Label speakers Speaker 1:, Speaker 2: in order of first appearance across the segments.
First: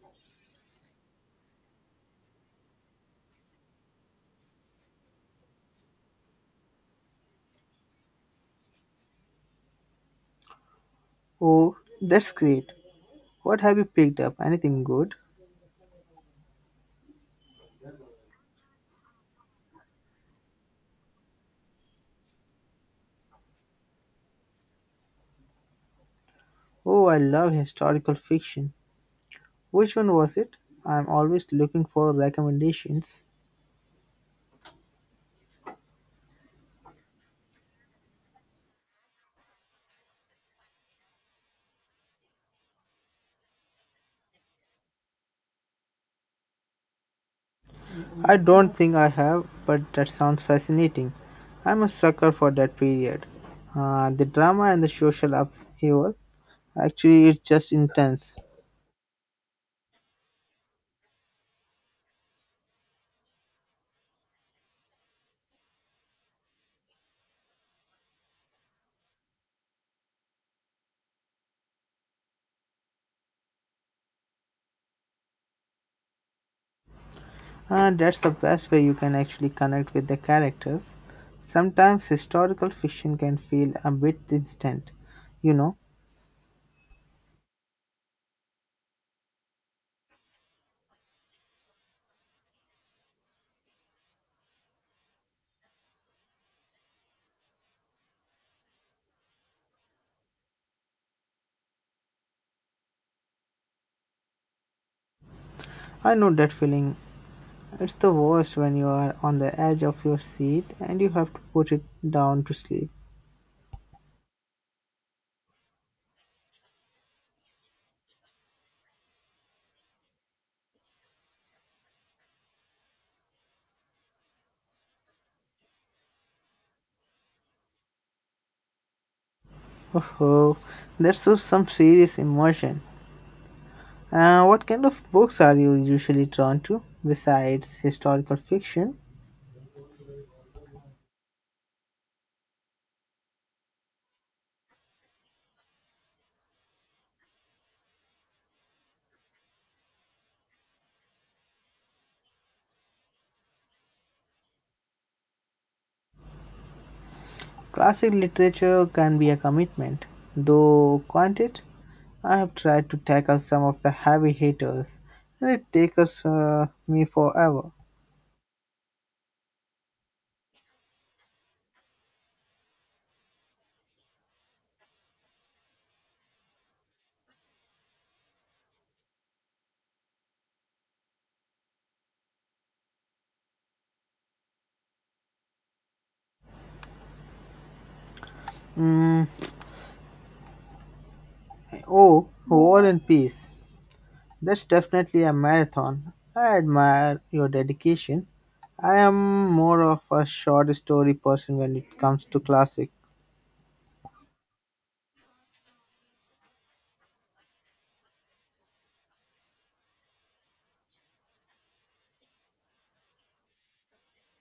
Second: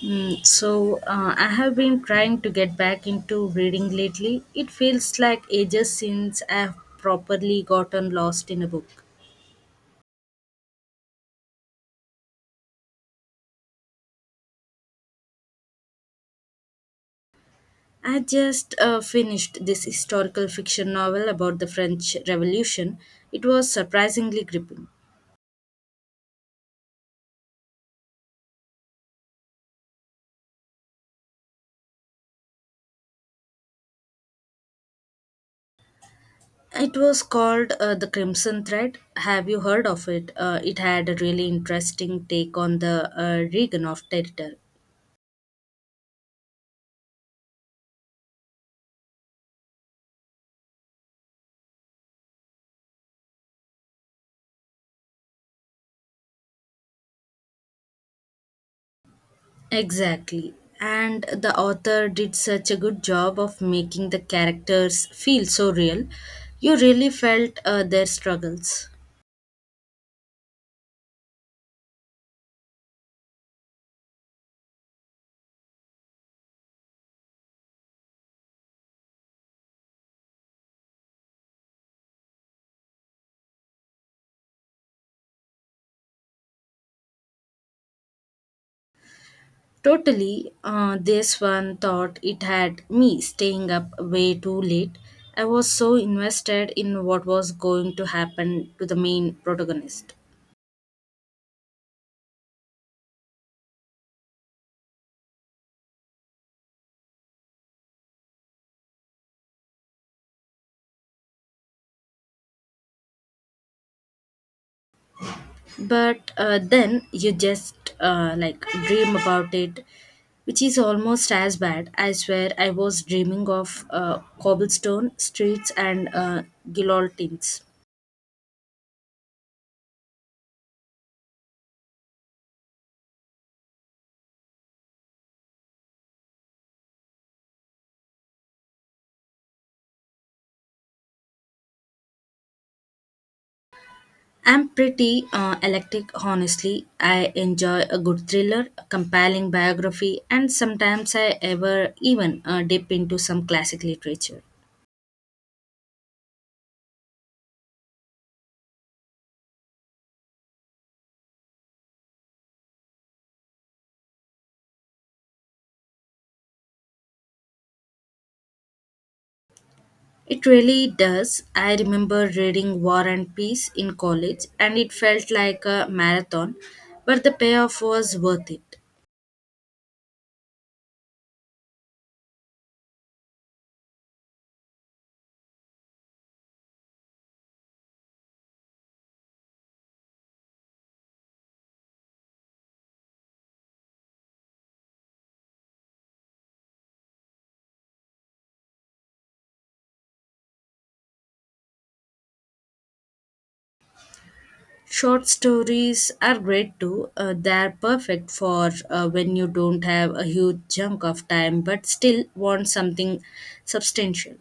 Speaker 1: I have been trying to get back into reading lately. It feels like ages since I have properly gotten lost in a book.
Speaker 2: Oh, that's great. What have you picked up? Anything good?
Speaker 1: I just finished this historical fiction novel about the French Revolution. It was surprisingly gripping.
Speaker 2: Oh, I love historical fiction. Which one was it? I'm always looking for recommendations.
Speaker 1: It was called The Crimson Thread. Have you heard of it? It had a really interesting take on the Reagan of territory.
Speaker 2: I don't think I have, but that sounds fascinating. I'm a sucker for that period. The drama and the social upheaval. Actually, it's just intense.
Speaker 1: Exactly. And the author did such a good job of making the characters feel so real. You really felt their struggles.
Speaker 2: And that's the best way you can actually connect with the characters. Sometimes historical fiction can feel a bit distant. You know,
Speaker 1: Totally. This one thought it had me staying up way too late. I was so invested in what was going to happen to the main protagonist.
Speaker 2: I know that feeling. It's the worst when you are on the edge of your seat and you have to put it down to sleep.
Speaker 1: But then you just like dream about it, which is almost as bad. I swear I was dreaming of cobblestone streets and guillotines.
Speaker 2: Oh, that's some serious emotion. What kind of books are you usually drawn to besides historical fiction?
Speaker 1: I'm pretty eclectic. Honestly, I enjoy a good thriller, a compelling biography, and sometimes I ever even dip into some classic literature.
Speaker 2: Classic literature can be a commitment, though, can't it? I have tried to tackle some of the heavy hitters, and it takes me forever.
Speaker 1: It really does. I remember reading War and Peace in college and it felt like a marathon, but the payoff was worth it.
Speaker 2: Mm, oh, War and Peace. That's definitely a marathon. I admire your dedication. I am more of a short story person when it comes to classic.
Speaker 1: Short stories are great too. They are perfect for when you don't have a huge chunk of time but still want something substantial.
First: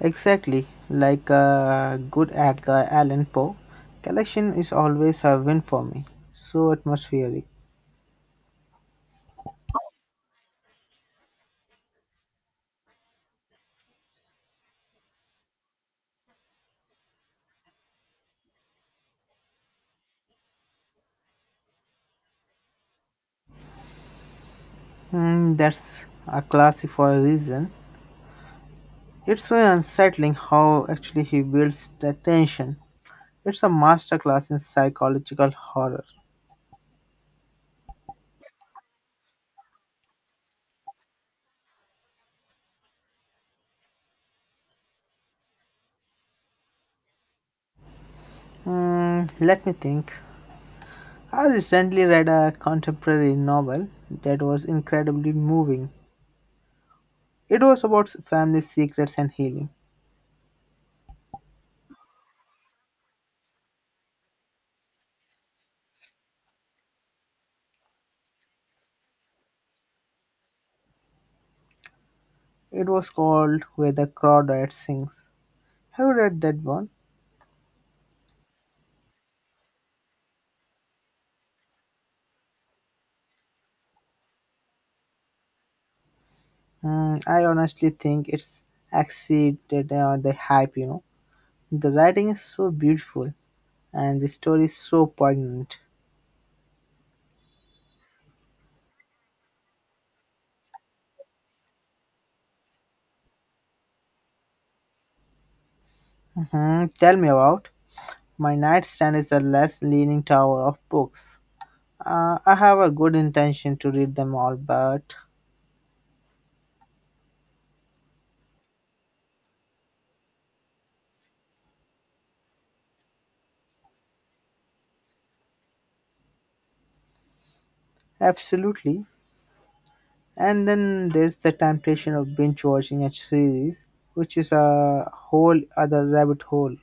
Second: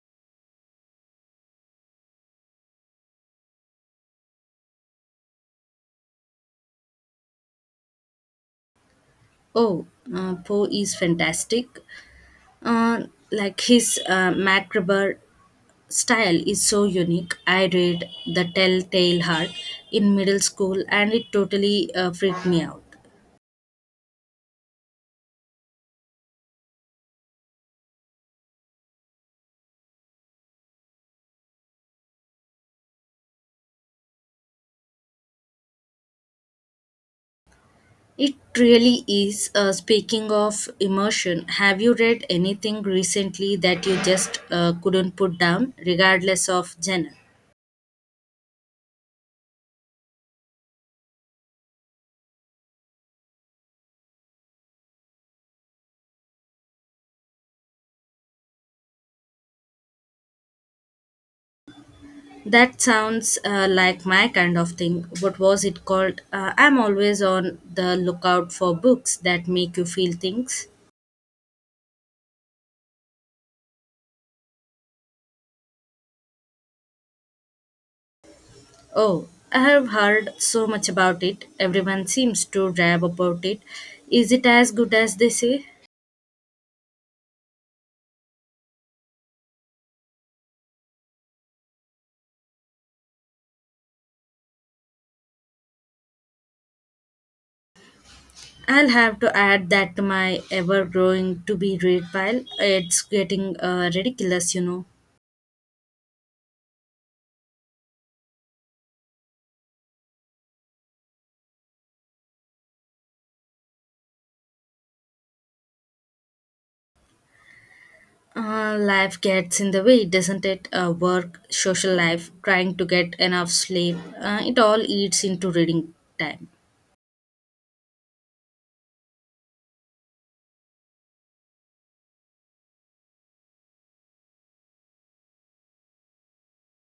Speaker 2: Exactly, like a good Edgar Allan Poe. Collection is always a win for me. So atmospheric.
Speaker 1: Oh, Poe is fantastic. Uh, like his Macabre style is so unique. I read The Telltale Heart in middle school and it totally freaked me out.
Speaker 2: That's a classic for a reason. It's so unsettling how actually he builds the tension. It's a masterclass in psychological horror.
Speaker 1: It really is. Speaking of immersion, have you read anything recently that you just couldn't put down, regardless of genre?
Speaker 2: Let me think. I recently read a contemporary novel that was incredibly moving. It was about family secrets and healing.
Speaker 1: That sounds like my kind of thing. What was it called? I'm always on the lookout for books that make you feel things.
Speaker 2: It was called Where the Crawdad Sings. Have you read that one?
Speaker 1: Oh, I have heard so much about it. Everyone seems to rave about it. Is it as good as they say?
Speaker 2: I honestly think it's exceeded the hype. The writing is so beautiful and the story is so poignant.
Speaker 1: I'll have to add that to my ever growing to be read pile. It's getting ridiculous, you know.
Speaker 2: Mhm. Tell me about. My nightstand is the less leaning tower of books. I have a good intention to read them all, but
Speaker 1: Life gets in the way, doesn't it? Work, social life, trying to get enough sleep. It all eats into reading time.
Speaker 2: absolutely. And then there's the temptation of binge watching a series, which is a whole other rabbit hole.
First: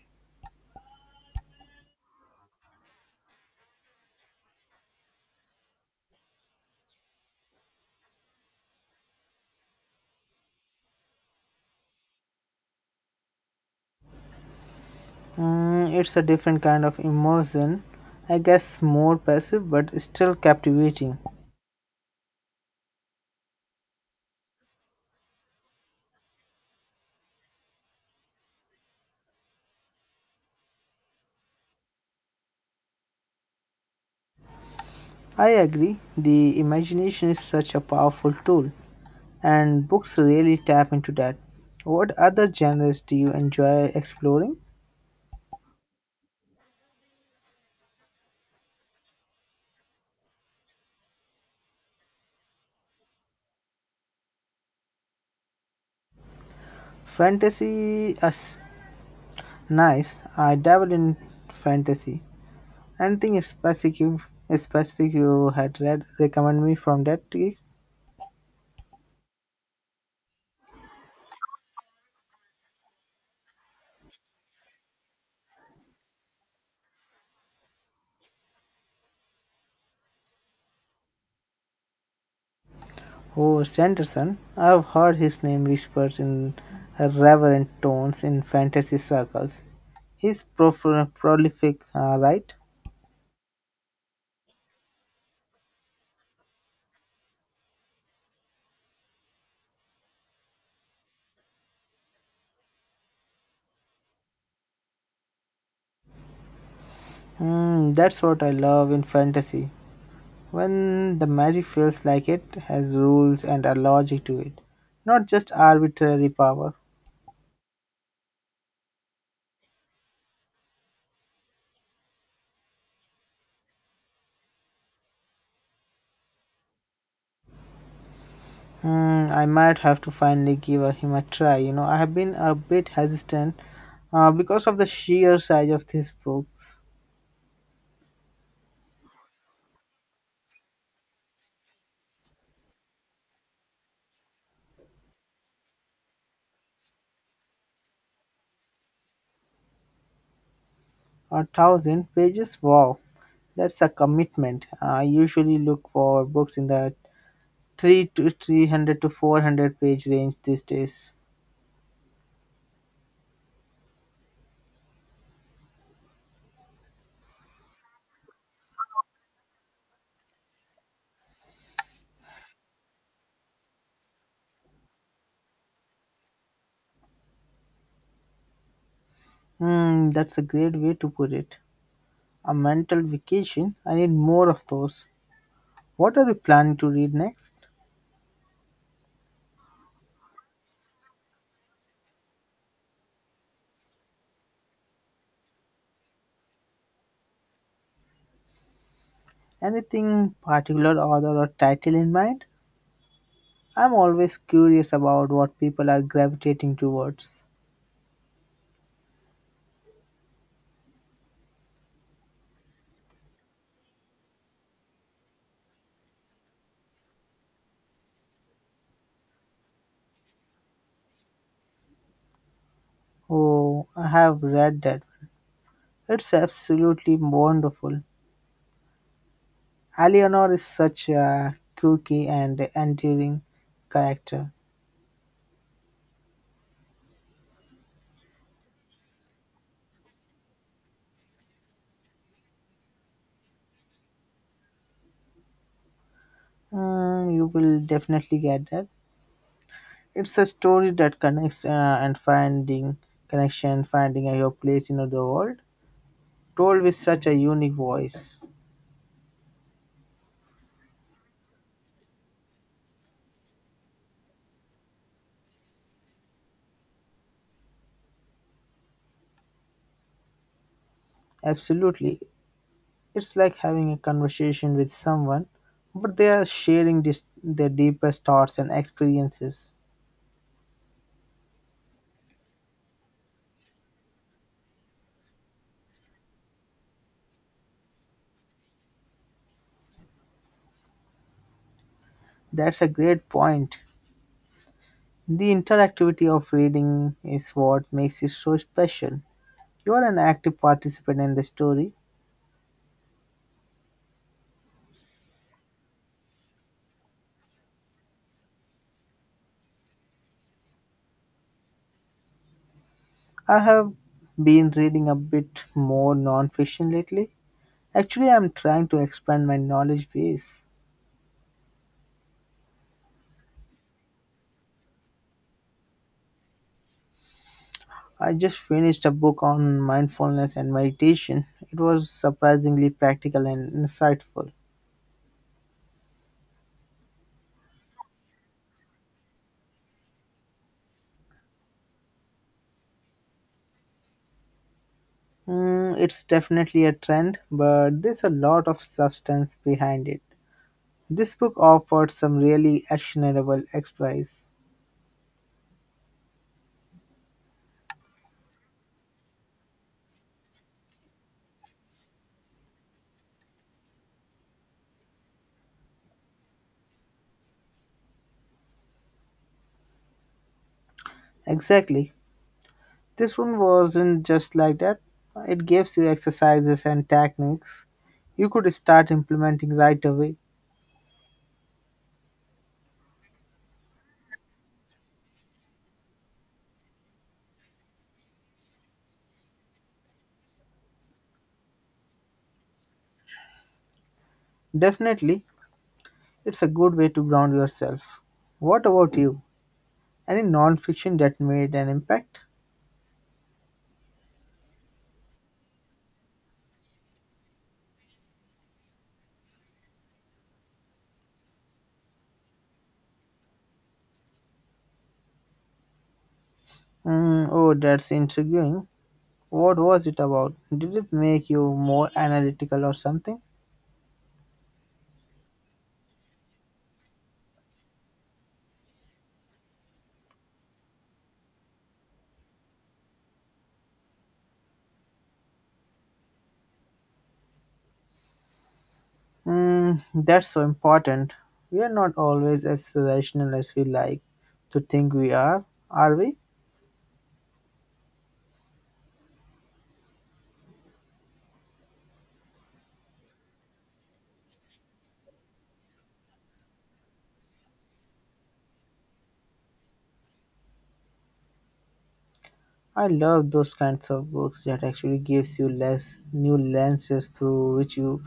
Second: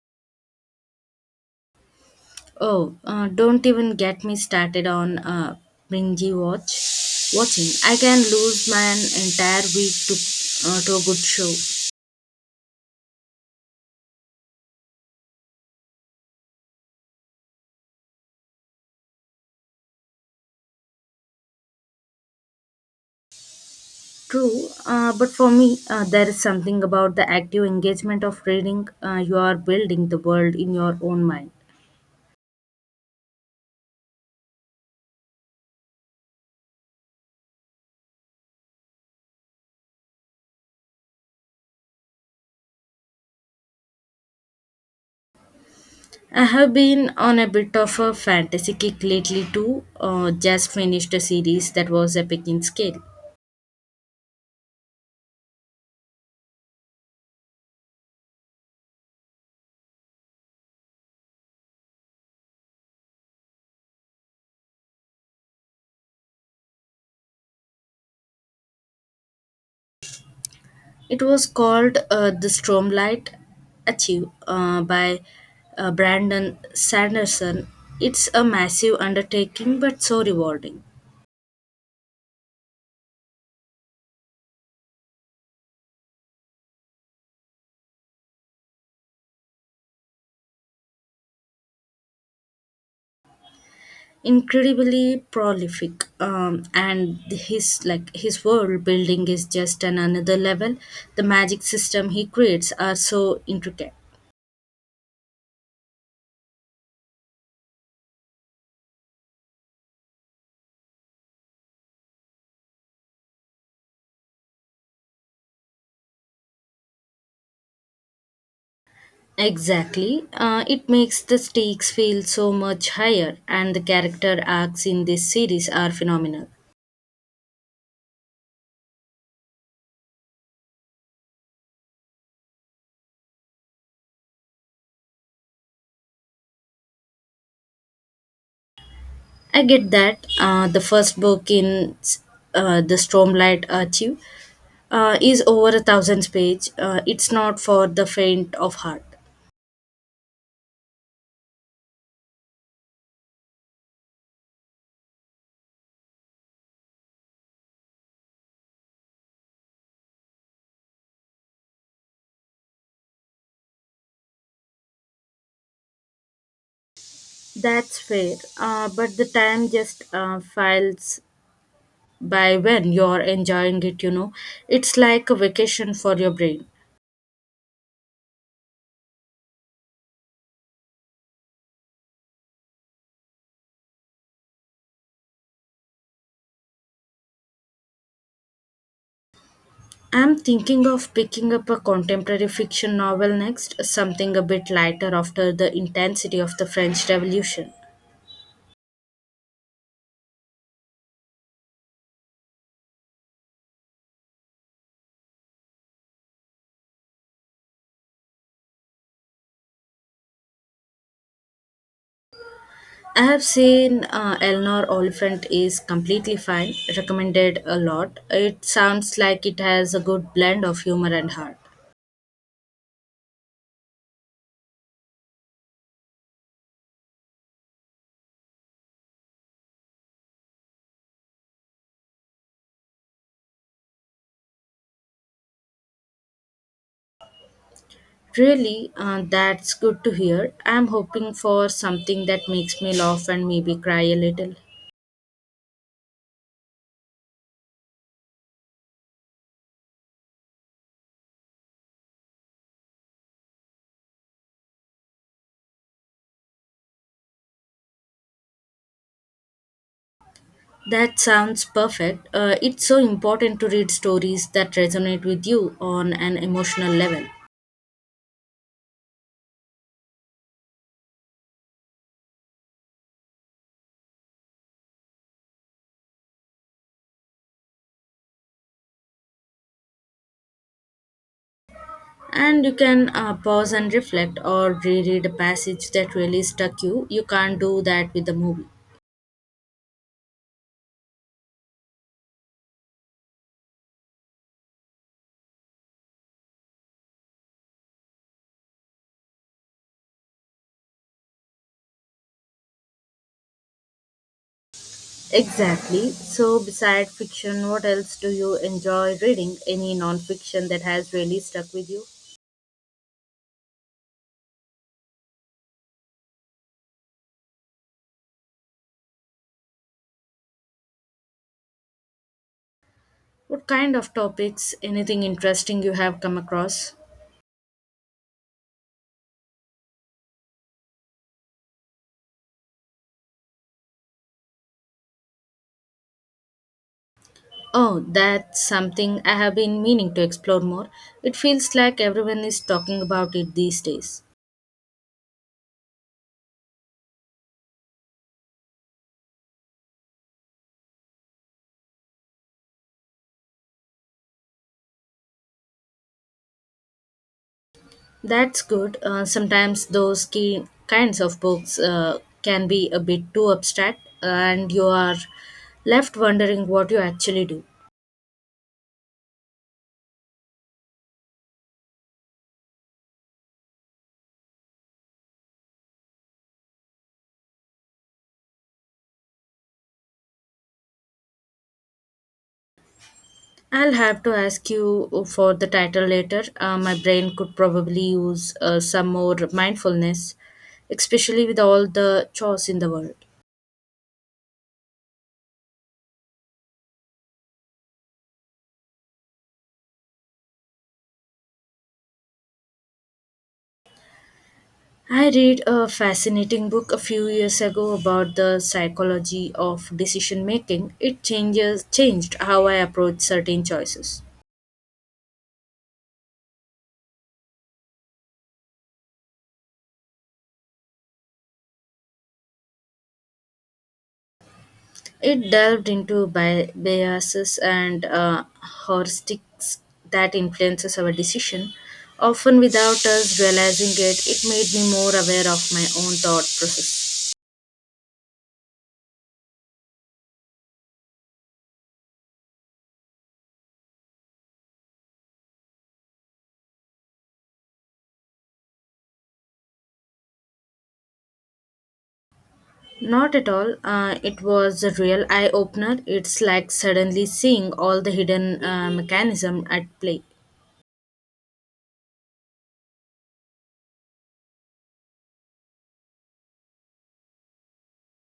Speaker 1: Oh, don't even get me started on binge watching. I can lose my entire week to to a good show.
Speaker 2: It's a different kind of immersion, I guess more passive but still captivating.
Speaker 1: True, but for me, there is something about the active engagement of reading. You are building the world in your own mind.
Speaker 2: I agree, the imagination is such a powerful tool, and books really tap into that. What other genres do you enjoy exploring?
Speaker 1: I have been on a bit of a fantasy kick lately too. Just finished a series that was epic in scale.
Speaker 2: Fantasy is nice, I dabble in fantasy. Anything specific you had read recommend me from that tree?
Speaker 1: It was called The Stromlight Achieve by Brandon Sanderson. It's a massive undertaking but so rewarding.
Speaker 2: Oh, Sanderson. I've heard his name whispered in reverent tones in fantasy circles. He's prolific, right?
Speaker 1: Incredibly prolific, and his world building is just on another level. The magic system he creates are so intricate.
Speaker 2: That's what I love in fantasy. When the magic feels like it has rules and a logic to it, not just arbitrary power.
Speaker 1: Exactly. It makes the stakes feel so much higher, and the character arcs in this series are phenomenal.
Speaker 2: I might have to finally give him a try. I have been a bit hesitant because of the sheer size of these books.
Speaker 1: I get that. The first book in the Stormlight Archive is over a thousand page. It's not for the faint of heart.
Speaker 2: A thousand pages? Wow, that's a commitment. I usually look for books in the 3 to 300 to 400 page range these days.
Speaker 1: That's fair. But the time just files by when you're enjoying it, you know. It's like a vacation for your brain.
Speaker 2: That's a great way to put it. A mental vacation. I need more of those. What are you planning to read next?
Speaker 1: I'm thinking of picking up a contemporary fiction novel next, something a bit lighter after the intensity of the French Revolution.
Speaker 2: Anything particular, author or title in mind? I'm always curious about what people are gravitating towards.
Speaker 1: I have seen Eleanor Oliphant is completely fine, recommended a lot. It sounds like it has a good blend of humor and heart.
Speaker 2: Oh, I have read that. It's absolutely wonderful. Eleanor is such a quirky and endearing character.
Speaker 1: Really, that's good to hear. I'm hoping for something that makes me laugh and maybe cry a little.
Speaker 2: You will definitely get that. It's a story that connects and finding connection, finding your place in the world, told with such a unique voice.
Speaker 1: That sounds perfect. It's so important to read stories that resonate with you on an emotional level.
Speaker 2: Absolutely, it's like having a conversation with someone, but they are sharing their deepest thoughts and experiences.
Speaker 1: And you can pause and reflect or reread a passage that really stuck you. You can't do that with a movie.
Speaker 2: That's a great point. The interactivity of reading is what makes it so special. You are an active participant in the story.
Speaker 1: Exactly. So, beside fiction, what else do you enjoy reading? Any non-fiction that has really stuck with you?
Speaker 2: I have been reading a bit more non-fiction lately. Actually, I'm trying to expand my knowledge base.
Speaker 1: What kind of topics? Anything interesting you have come across?
Speaker 2: I just finished a book on mindfulness and meditation. It was surprisingly practical and insightful.
Speaker 1: Oh, that's something I have been meaning to explore more. It feels like everyone is talking about it these days.
Speaker 2: It's definitely a trend, but there's a lot of substance behind it. This book offered some really actionable advice.
Speaker 1: That's good. Sometimes those key kinds of books can be a bit too abstract, and you are left wondering what you actually do.
Speaker 2: Exactly. This one wasn't just like that. It gives you exercises and techniques you could start implementing right away.
Speaker 1: I'll have to ask you for the title later. My brain could probably use some more mindfulness, especially with all the chores in the world.
Speaker 2: Definitely, it's a good way to ground yourself. What about you? Any non fiction that made an impact?
Speaker 1: I read a fascinating book a few years ago about the psychology of decision making. It changes changed how I approach certain choices.
Speaker 2: Oh, that's intriguing. What was it about? Did it make you more analytical or something?
Speaker 1: It delved into biases and heuristics that influences our decision, often without us realizing it. It made me more aware of my own thought process.
Speaker 2: That's so important. We are not always as rational as we like to think we are we?
Speaker 1: Not at all. It was a real eye opener. It's like suddenly seeing all the hidden mechanism at play.
Speaker 2: I love those kinds of books that actually gives you less new lenses through which you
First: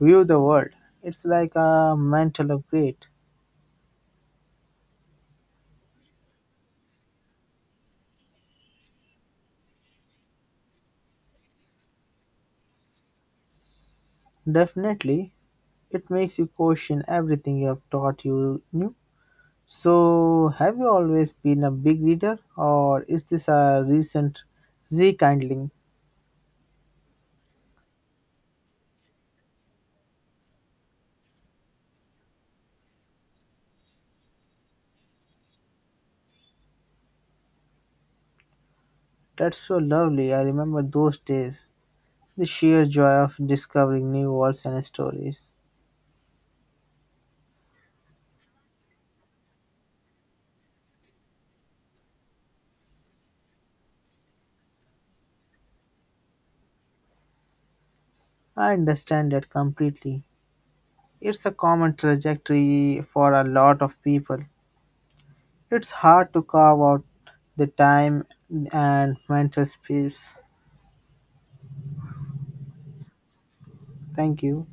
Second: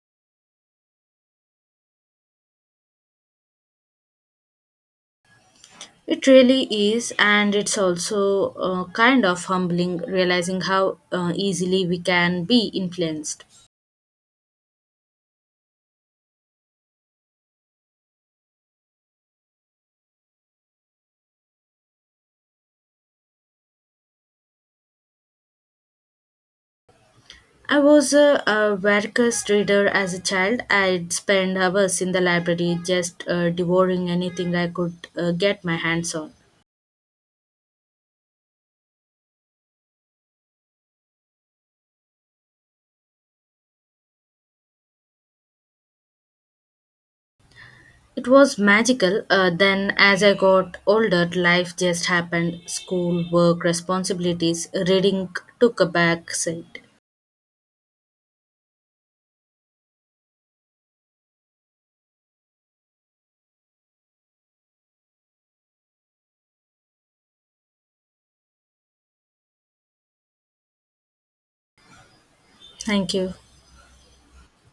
Speaker 2: view the world. It's like a mental upgrade.
Speaker 1: It really is, and it's also kind of humbling realizing how easily we can be influenced.
Speaker 2: Definitely, it makes you question everything you have taught you knew. So, have you always been a big reader, or is this a recent rekindling?
Speaker 1: I was a voracious reader as a child. I'd spend hours in the library just devouring anything I could get my hands on.
Speaker 2: That's so lovely. I remember those days. The sheer joy of discovering new worlds and stories.
Speaker 1: It was magical. Then, as I got older, life just happened, school, work, responsibilities. Reading took a back seat.
Speaker 2: I understand that completely. It's a common trajectory for a lot of people. It's hard to carve out the time and mental space.
Speaker 1: Thank you.
Speaker 2: Thank you.